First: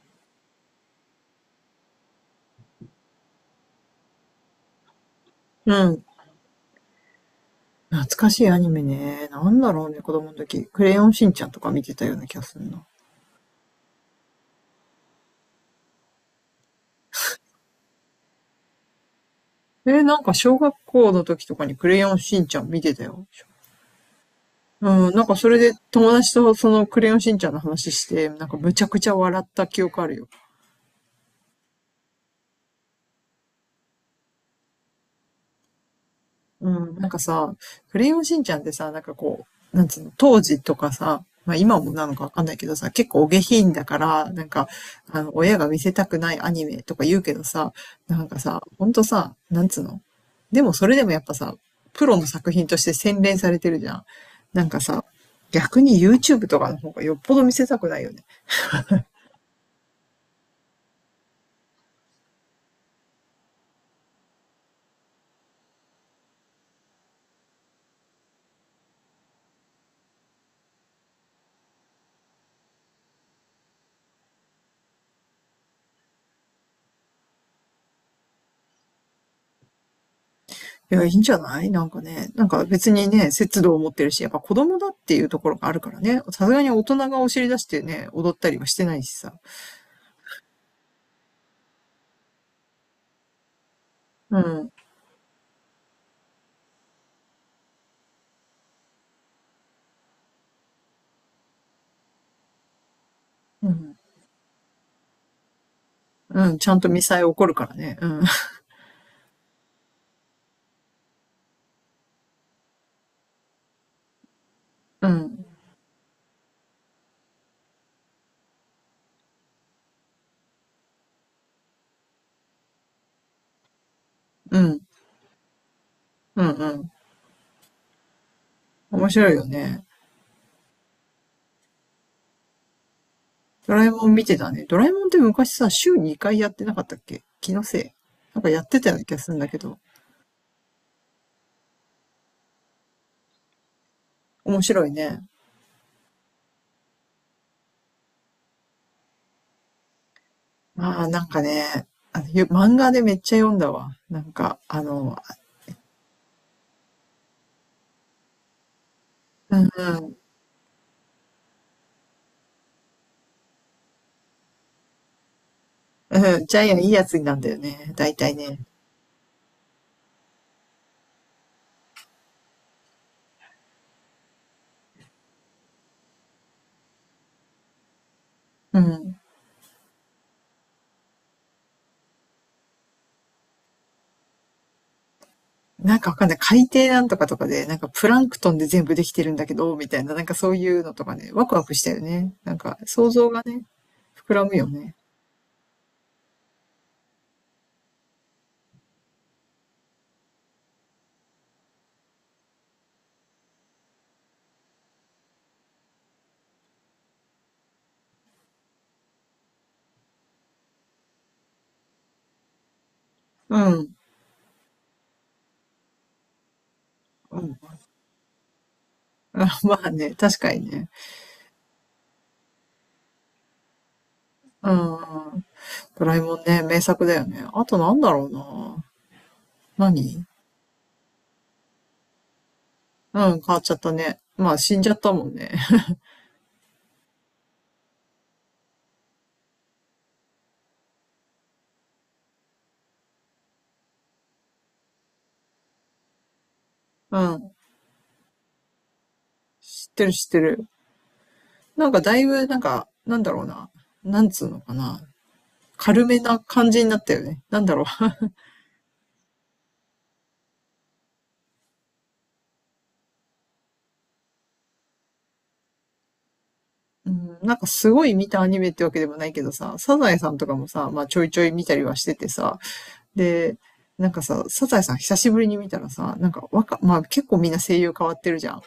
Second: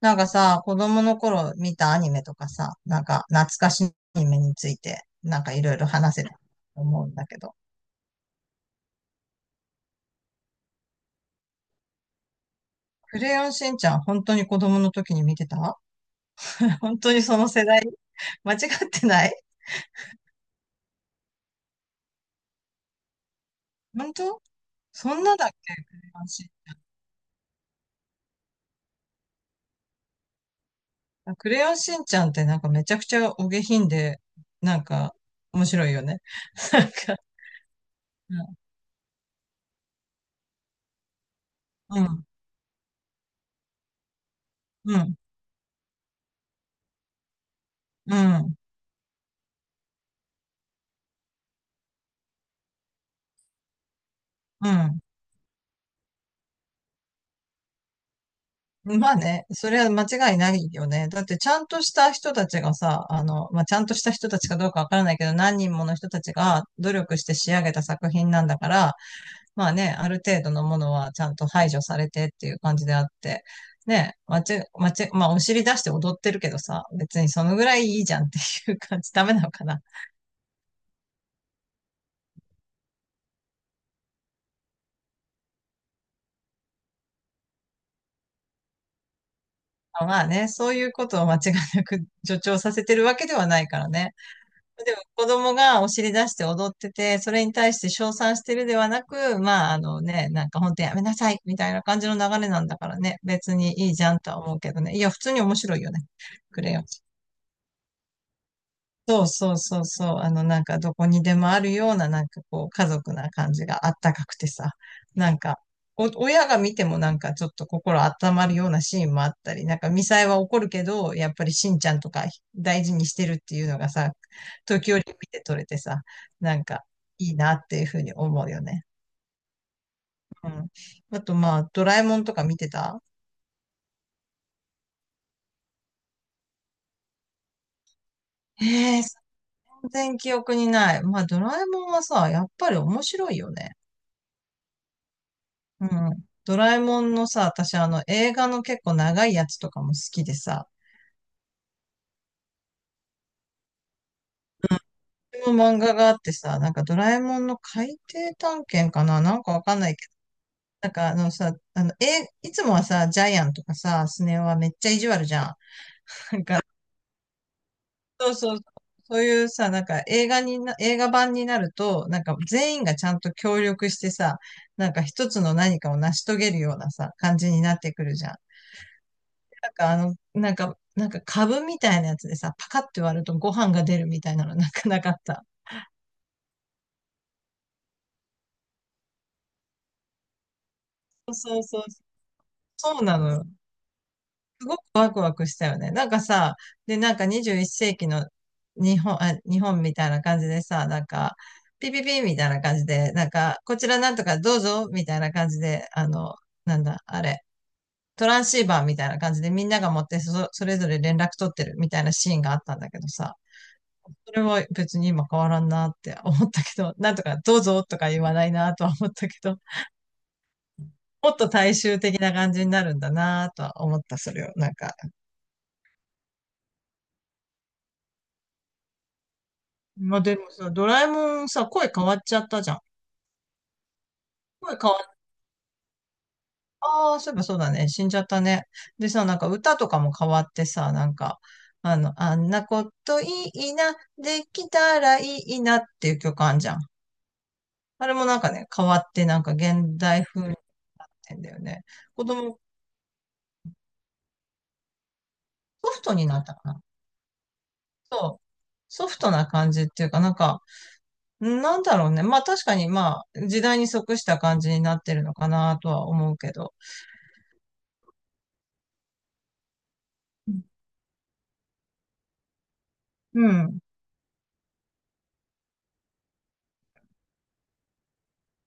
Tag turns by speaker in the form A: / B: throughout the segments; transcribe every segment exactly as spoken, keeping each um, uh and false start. A: なんかさ、子供の頃見たアニメとかさ、なんか懐かしいアニメについて、なんかいろい
B: う
A: ろ
B: ん。
A: 話せると思うんだけど。
B: 懐かしいアニメね。なんだろうね、子供の時。クレヨンしんちゃんとか見てたような気がするな。
A: クレヨンしんちゃん、本当に子供の時に見てた 本当にその世代 間違ってない。
B: えーなんか小学校の時とかにクレヨンしんちゃん見てたよ。
A: 本当
B: うん、
A: そ
B: な
A: ん
B: んか
A: なだ
B: そ
A: っ
B: れで
A: けクレ
B: 友
A: ヨン
B: 達
A: しんち
B: とそのクレヨンしんちゃんの話して、なんかむちゃくちゃ笑った記憶あるよ。
A: ゃん。クレヨンしんちゃんってなんかめちゃくちゃお下品で、なんか面白いよね。
B: うん、なんか さ、クレヨンしん
A: なん
B: ち
A: か、う
B: ゃんってさ、なんかこう、なんつうの、当時とかさ、まあ今もなの
A: ん、
B: かわかんないけどさ、結構お下品だから、なんか、
A: うん、
B: あの、親が見せたくないアニメとか言うけどさ、
A: う
B: なんか
A: ん、
B: さ、ほんとさ、なんつうの。でもそれでもやっぱさ、プロの作品として洗練されてるじゃん。なん
A: う
B: か
A: ん、
B: さ、逆に YouTube とかの方がよっぽど見せたくないよね。
A: まあね、それは間違いないよね。だってちゃんとした人たちがさ、あの、まあ、ちゃんとした人たちかどうかわからないけど、何人もの人たちが努力して仕上げた作品なんだから、まあね、ある程度のものはちゃんと排除されてっていう感じであって、ね、まち、まち、まあお尻出して踊ってるけどさ、別にそのぐらいいいじゃんっていう感じ、ダメなのかな。
B: いや、いいんじゃないなんかね、なんか別にね、節度を持ってるし、やっぱ子供だっていうところがあるからね、さすがに大人がお尻出してね、踊ったりはしてないしさ。
A: あ、まあね、そういうことを間違いなく助長させてるわけではないからね。
B: うん、
A: でも子供がお尻出して踊ってて、それに対して称賛してるではなく、まああのね、なんか本当やめなさいみたいな感じの流れなんだからね、別
B: う
A: にいい
B: ん、
A: じゃんとは思うけどね。いや、普通に面白いよね。
B: うん、
A: く
B: ち
A: れ
B: ゃん
A: よ。
B: とミサイ起こるからね。うん、
A: そうそうそうそう。あの、なんかどこにでもあるような、なんかこう、家族な感じがあったかくてさ。
B: う
A: なん
B: ん、
A: か、お、親が見てもなんかちょっと心温まるようなシーンもあったり、なんかミサイは怒るけど、やっぱりしんちゃんとか大事にしてるっていうのがさ、
B: うん、
A: 時折見て取れてさ、
B: うん、
A: なん
B: う
A: か
B: ん。
A: いいなっていうふうに思うよね。
B: 面白いよね。
A: うん。あとまあ、ドラえもんとか見てた。
B: ドラえもん見てたね。ドラえもんって昔さ、週にかいやってなかったっけ気のせい。なんかやってたよう
A: ええ
B: な気がす
A: ー、
B: るんだけど。
A: 全然記憶にない。まあ、ドラえもんはさ、やっぱり面白いよね。
B: 面白いね。
A: うん。ドラえもんのさ、私あの映画の結構長いやつとかも好きでさ、
B: まあ、なんかね、あのゆ漫画でめっちゃ読んだわ。なんか、あの、
A: この漫画があってさ、なんかドラえもんの海底探検かななんか
B: う
A: わ
B: ん
A: かんない
B: う
A: けど。
B: ん、
A: なんかあのさ、あの、え、いつもはさ、ジャイアンとかさ、スネ夫はめっちゃ意地悪じゃん。
B: うん、ジャイアンいいやつなんだよね。大
A: そ
B: 体
A: うそう。
B: ね。
A: そういうさ、なんか映画にな、映画版になると、なんか全員がちゃんと協力してさ、なんか一つの何かを成し遂げるようなさ、感じになってくるじゃん。
B: うん。
A: なんかあの、なんか、なんか株みたいなやつでさ、パカって割るとご飯が出るみたいなの なんかなかった。
B: なんかわかんない。海底なんとかとかで、なんかプランクトンで全部できてるんだけど、みたいな、なんかそういうのとかね、
A: そう
B: ワク
A: そう
B: ワク
A: そ
B: し
A: う。
B: たよね。なんか
A: そう
B: 想
A: な
B: 像
A: の
B: が
A: よ。
B: ね、膨らむよ
A: すごく
B: ね。
A: ワクワクしたよね。なんかさ、で、なんかにじゅういっ世紀の日本、あ、日本みたいな感じでさ、なんか、ピピピみたいな感じで、なんか、こちらなんとかどうぞみたいな感じで、あの、なんだ、あれ、トランシーバーみたいな感じでみんなが持ってそ、それぞれ連絡取ってるみたいなシーンがあったんだけどさ、
B: うん。
A: それは別に今変わらんなって思ったけど、なんとか
B: う
A: ど
B: ん。
A: うぞとか言わないなとは思ったけど、
B: あまあね、確かにね。
A: もっと大衆的な感じになるんだなとは思った、それを。な
B: う
A: んか。
B: ん。ドラえもんね、名作だよね。あとなんだろうな。
A: まあ
B: 何
A: でもさ、ドラえもんさ、声変わっちゃったじゃん。
B: うん、変わっちゃったね。まあ死
A: 声
B: んじ
A: 変
B: ゃ
A: わ
B: った
A: っ、
B: もんね。
A: ああ、そういえばそうだね。死んじゃったね。でさ、なんか歌とかも変わってさ、なんか、あの、あんなこといいな、できたらいいなっていう曲あんじゃん。
B: うん。
A: あれもなんかね、変わってなんか
B: 知っ
A: 現
B: てる
A: 代
B: 知って
A: 風になっ
B: る。
A: てんだよね。
B: なんかだ
A: 子
B: いぶ、な
A: 供
B: んか、なんだろうな。なんつうのかな。
A: ソフ
B: 軽
A: ト
B: め
A: に
B: な
A: なったか
B: 感
A: な。
B: じになったよね。なんだろ
A: そうソフトな感じっていうか、なんか、なんだろうね。まあ確かに、まあ、時代に即した感じになってるのかなとは思うけど。
B: う、うん。なんかすごい見たアニメってわけでもないけどさ、サザエさんとかもさ、まあちょいちょい見たりはしててさ、
A: う
B: で、
A: ん。
B: なんかさ、サザエさん久しぶりに見たらさ、なんか若、まあ結構みんな声優変わってるじゃん。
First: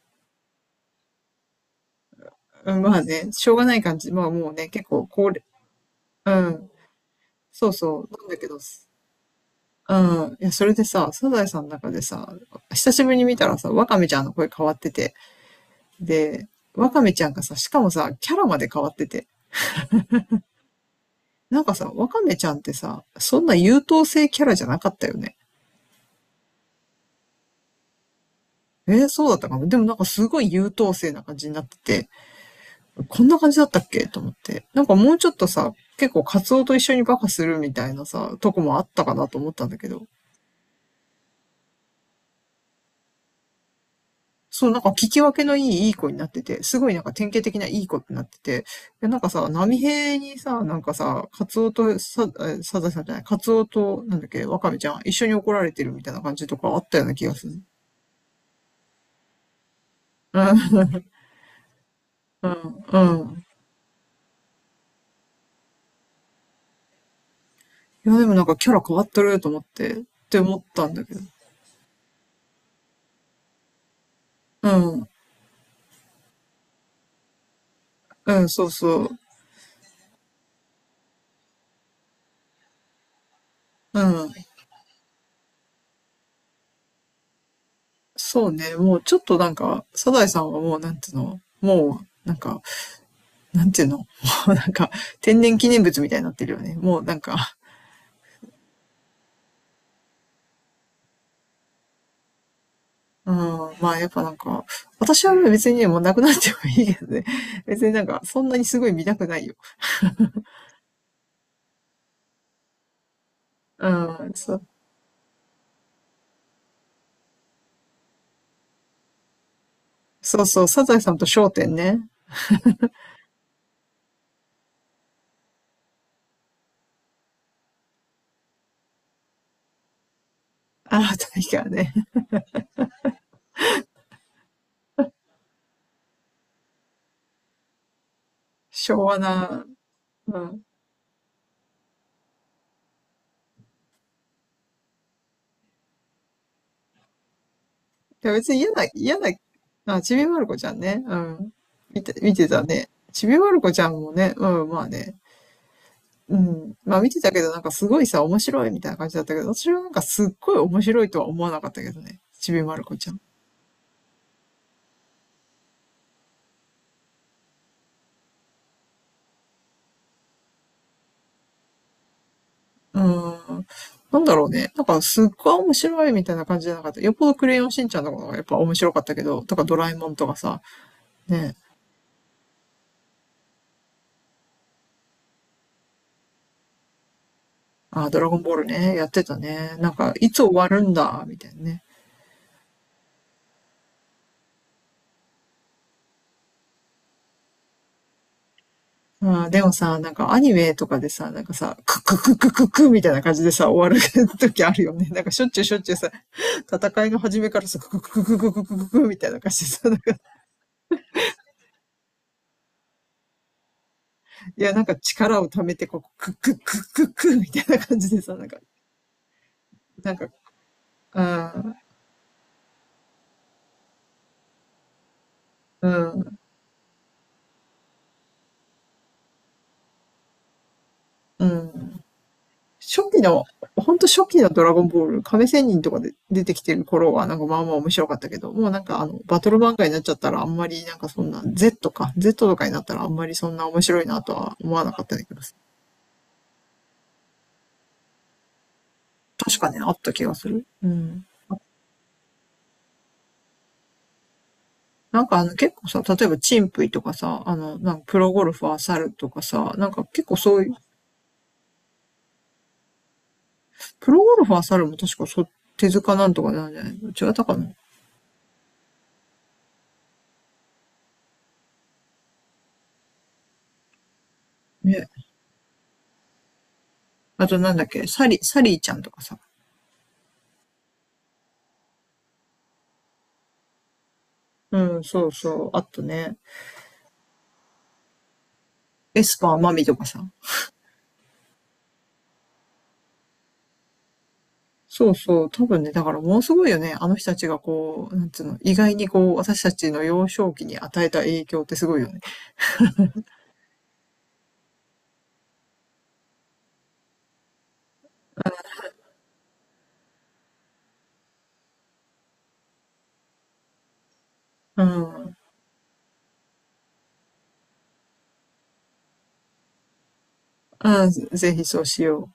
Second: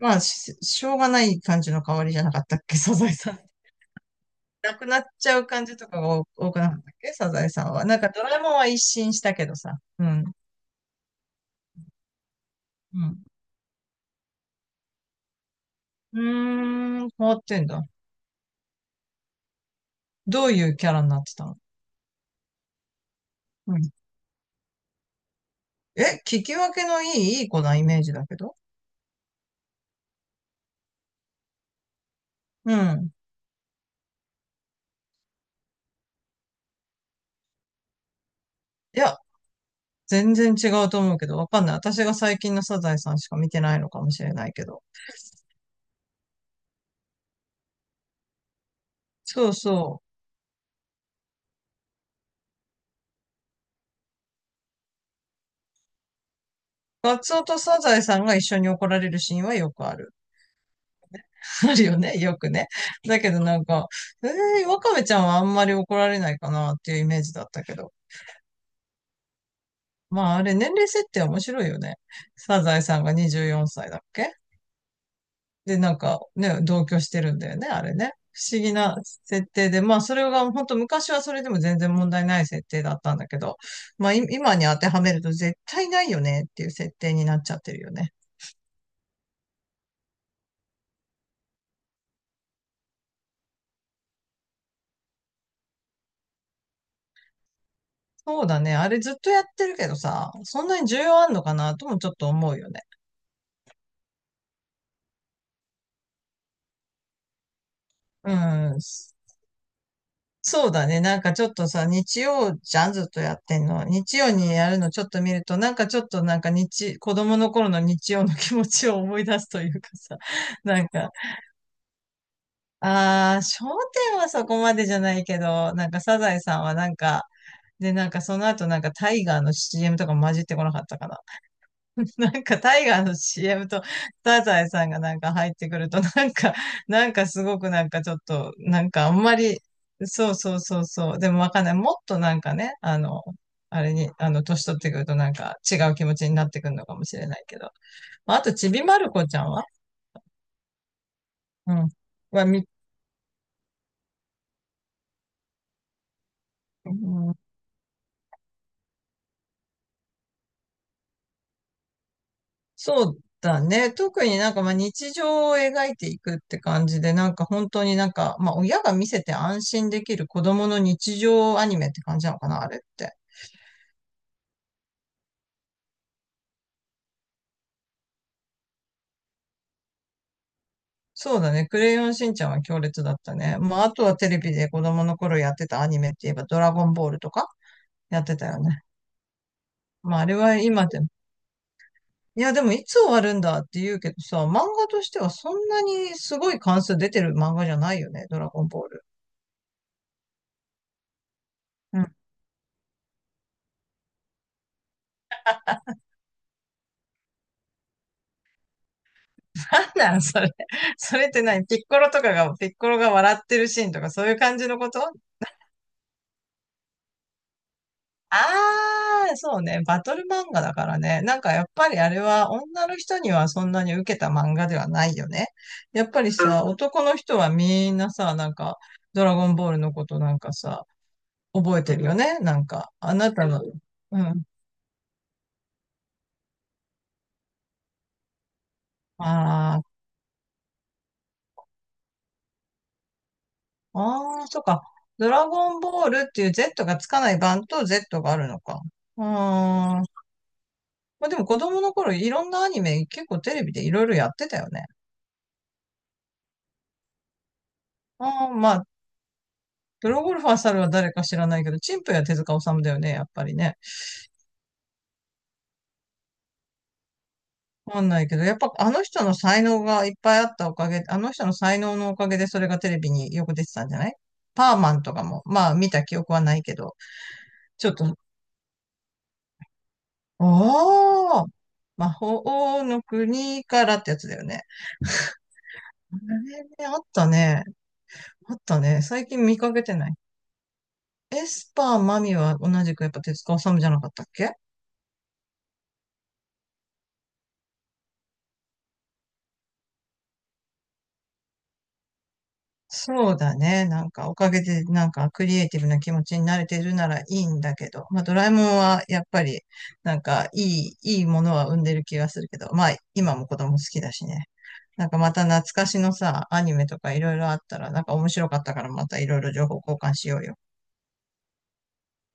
A: まあ、し、しょうがない感じの香りじゃなかったっ
B: う
A: け、
B: ん、
A: サ
B: まあ
A: ザエさ
B: ね、
A: ん。
B: しょうがない感じ。まあもうね、
A: な
B: 結
A: くなっ
B: 構高
A: ちゃ
B: 齢、
A: う感じとかが多
B: う
A: 多く
B: ん、
A: なかったっけ、サザエさ
B: そ
A: ん
B: う
A: は。なん
B: そ
A: か
B: う、
A: ド
B: なん
A: ラ
B: だ
A: え
B: け
A: もん
B: ど、
A: は一新したけどさ。
B: う
A: うん。
B: ん、いや、それでさ、サザエさんの中でさ、久
A: う
B: しぶり
A: ん。
B: に見たらさ、ワカメちゃんの声変わってて、
A: う
B: で、ワカ
A: ーん、
B: メち
A: 変
B: ゃん
A: わ
B: が
A: っ
B: さ、
A: てん
B: しか
A: だ。
B: もさ、キャラまで変わってて、
A: どういうキャラになってたの？
B: なんかさ、ワカメちゃんってさ、そんな
A: う
B: 優
A: ん。
B: 等生キャラじゃなかったよね。
A: え、聞き分けのいい、いい子なイメージだけど。
B: えー、そうだったかも。でもなんかすごい優等生な感じになってて、
A: うん。
B: こんな感じだったっけと思って。なんかもうちょっとさ、結構カツオと一緒にバカするみたいなさ、とこもあっ
A: い
B: たか
A: や、
B: なと思ったんだけど、
A: 全然違うと思うけど、わかんない。私が最近のサザエさんしか見てないのかもしれないけ
B: そうな
A: ど。
B: んか聞き分けのいいいい子になってて、すごいなんか典型的ないい子ってなってて、なんかさ、
A: そう
B: 波
A: そう。
B: 平にさ、なんかさ、カツオとさ、サザさんじゃない、カツオと、なんだっけ、ワカメちゃん、一緒に怒られてるみたいな感じとかあったような
A: ガ
B: 気が
A: ツオ
B: す
A: と
B: る。
A: サザエさんが一緒に怒られるシーンはよくある。
B: うん、
A: あるよね、よ
B: う
A: くね。
B: ん、
A: だ
B: う
A: けど
B: ん。
A: なんか、えー、ワカメちゃんはあんまり怒られないかなっていうイメージだったけど。
B: いや、でもなんかキャラ変わってると思って、っ
A: まあ
B: て
A: あれ、
B: 思っ
A: 年
B: た
A: 齢
B: んだ
A: 設
B: けど。
A: 定面白いよね。サザエさんがにじゅうよんさいだっけ？
B: うん。
A: で、なんかね、同居してるんだよね、あれね。
B: う
A: 不
B: ん、
A: 思
B: そう
A: 議な
B: そう。
A: 設定で、まあそれが本当昔はそれでも全然問題ない設定だったんだけど、
B: う
A: まあい
B: ん。
A: 今に当てはめると絶対ないよねっていう設定になっちゃってるよね。
B: そうね。もうちょっとなんか、サザエさんはもうなんていうのもう、なんか、なんていうの もうなんか、天然記念物みたいになってるよね。もうなんか、
A: そうだね。あれずっとやってるけどさ、そんなに重要あんのかなともちょっと思うよね。
B: うん。まあやっぱなんか、私は別にね、もうなくなってもいいけどね。別になんか、
A: う
B: そんなにす
A: ん。
B: ごい見たくないよ。
A: そうだね。なんかちょっとさ、日曜じゃん、ずっとやってんの。
B: う
A: 日曜
B: ん。
A: に
B: そう、
A: やるのちょっと見ると、なんかちょっとなんか日、子供の頃の日曜の気持ちを思い出すというかさ、
B: そうそう。
A: な
B: サ
A: ん
B: ザエさ
A: か
B: んと笑点ね。
A: ああ、商店はそこまでじゃないけど、なんかサザエさんはなんか、で、なんかその後なんかタイガーの シーエム とか混じってこなかったか
B: ああ、
A: な。
B: 確かね。
A: なんかタイガーの シーエム とサザエさんがなんか入ってくると、なんか、なんかすごくなんかちょっと、なん
B: 昭
A: かあ
B: 和
A: んまり、
B: な、
A: そう
B: う
A: そう
B: ん。
A: そうそう、でもわかんない。もっとなんかね、あの、あれに、あの、年取ってくるとなんか違う気持ちになってくるのかもしれないけど。
B: や、
A: まああ
B: 別
A: と、
B: に
A: ち
B: 嫌
A: び
B: な、
A: まる
B: 嫌
A: 子
B: な、
A: ちゃんは。
B: あ、ちびまる子ちゃんね。うん。
A: うん。
B: 見て、見
A: は、
B: てた
A: み、
B: ね。ちびまる子ちゃんもね、うん、まあね。うん。
A: う
B: まあ見てた
A: ん。
B: けど、なんかすごいさ、面白いみたいな感じだったけど、私はなんかすっごい面白いとは思わなかったけどね。ちびまる子ち
A: そ
B: ゃ
A: う
B: ん。
A: だね。特になんかまあ日常を描いていくって感じで、なんか本当になんか、まあ親が見せて安心できる子供の日常アニメって感じなのかな、あれっ
B: う
A: て。
B: ん。なんだろうね。なんかすっごい面白いみたいな感じじゃなかった。よっぽどクレヨンしんちゃんのことかがやっぱ面白かったけど、とかドラえもんとかさ、
A: そうだ
B: ね。
A: ね。クレヨンしんちゃんは強烈だったね。まああとはテレビで子供の頃やってたアニメって言えばドラゴンボールとか
B: あ、ド
A: やっ
B: ラ
A: て
B: ゴン
A: た
B: ボー
A: よ
B: ル
A: ね。
B: ね、やってたね。なんか、
A: まああ
B: い
A: れ
B: つ終
A: は
B: わる
A: 今
B: ん
A: でも。
B: だ、みたいなね。
A: いやでもいつ終わるんだって言うけどさ、漫画としてはそんなにすごい関数出てる漫画じゃないよね、ドラゴンボール。
B: うん、でもさ、なんかアニメとかでさ、なんかさ、ククククククみたいな感じでさ、終わる時あるよね。なんかしょっちゅうしょっちゅうさ、戦いの始めからさ、クククククククククみたいな感じでさ、なん
A: な
B: か、
A: んそれ。それって何？ピッコロとかが、ピッコロが笑ってるシーンとかそういう感
B: い
A: じ
B: や、
A: の
B: なん
A: こ
B: か
A: と？
B: 力を貯めて、こう、ククククククみたいな感じでさ、なんか、
A: あー、そうね。バ
B: な
A: ト
B: ん
A: ル
B: か、
A: 漫画だから
B: う
A: ね。なんかやっ
B: ん、
A: ぱりあれは女の人にはそんなに受けた漫画ではないよね。
B: う
A: やっぱり
B: ん、
A: さ、男の人はみんなさ、なんか、ドラゴンボールのことなんかさ、
B: う
A: 覚えて
B: ん。
A: るよね。なんか、
B: 初
A: あ
B: 期
A: な
B: の、
A: たの、
B: ほんと
A: う
B: 初期
A: ん。
B: のドラゴンボール、亀仙人とかで出てきてる頃はなんかまあまあ面白かったけど、もうなんかあの、バトル漫
A: あ
B: 画
A: ー、
B: になっちゃったらあんまりなんかそんな、Z か、Z とかになったらあんまりそんな面白いなと
A: あー、
B: は
A: そう
B: 思
A: か。
B: わなかったんだ
A: ド
B: けど、
A: ラゴンボールっていう Z がつかない版と Z があるのか。う
B: 確かね、あっ
A: ーん。
B: た気がする。うん。
A: まあでも子供の頃いろんなアニメ結構テレビでいろいろやってたよね。
B: なんかあの結構さ、例えばチンプイとかさ、あの、なんかプロゴ
A: あ
B: ル
A: あ、
B: フ
A: ま
B: ァー
A: あ、
B: 猿とかさ、なんか
A: プロ
B: 結
A: ゴ
B: 構
A: ルファ
B: そ
A: ー
B: ういう、
A: 猿は誰か知らないけど、チンプや手塚治虫だよね、やっぱりね。
B: プロゴルファー猿も確かそ、手塚なんとかなんじゃないの違ったかな
A: わかんないけど、やっぱあの人の才能がいっぱいあったおかげ、あの人の才能のおかげでそれがテレビによく出てたんじゃない？パーマン
B: ね。
A: とかも、まあ見た記憶はないけど、
B: あとなんだっ
A: ちょっ
B: け、
A: と、
B: サリ、サリーちゃんとかさ。
A: ああ、魔法の国からってやつだよね。
B: うん、そうそう、あった
A: あ
B: ね。
A: れね、あったね。あったね。
B: エ
A: 最
B: ス
A: 近
B: パー
A: 見
B: マ
A: かけ
B: ミと
A: て
B: か
A: ない。
B: さ。
A: エスパーマミは同じくやっぱ手塚治虫じゃなかったっけ？
B: そうそう。多分ね、だからものすごいよね。あの人たちがこう、なんつうの、意外にこう、私たちの幼少期に与えた影響ってすごいよね。
A: そうだね。なんかおかげでなんかクリエイティブな気持ちになれてるならいいんだけど、まあドラえもんはやっぱりなんかいい、いいものは生んでる気がするけど、まあ今も子供好きだしね。
B: う
A: なんかま
B: ん。
A: た懐かしのさ、アニメとかいろいろあったらなんか面白かったからまたいろいろ情報交換しようよ。
B: あぜひそうしよう。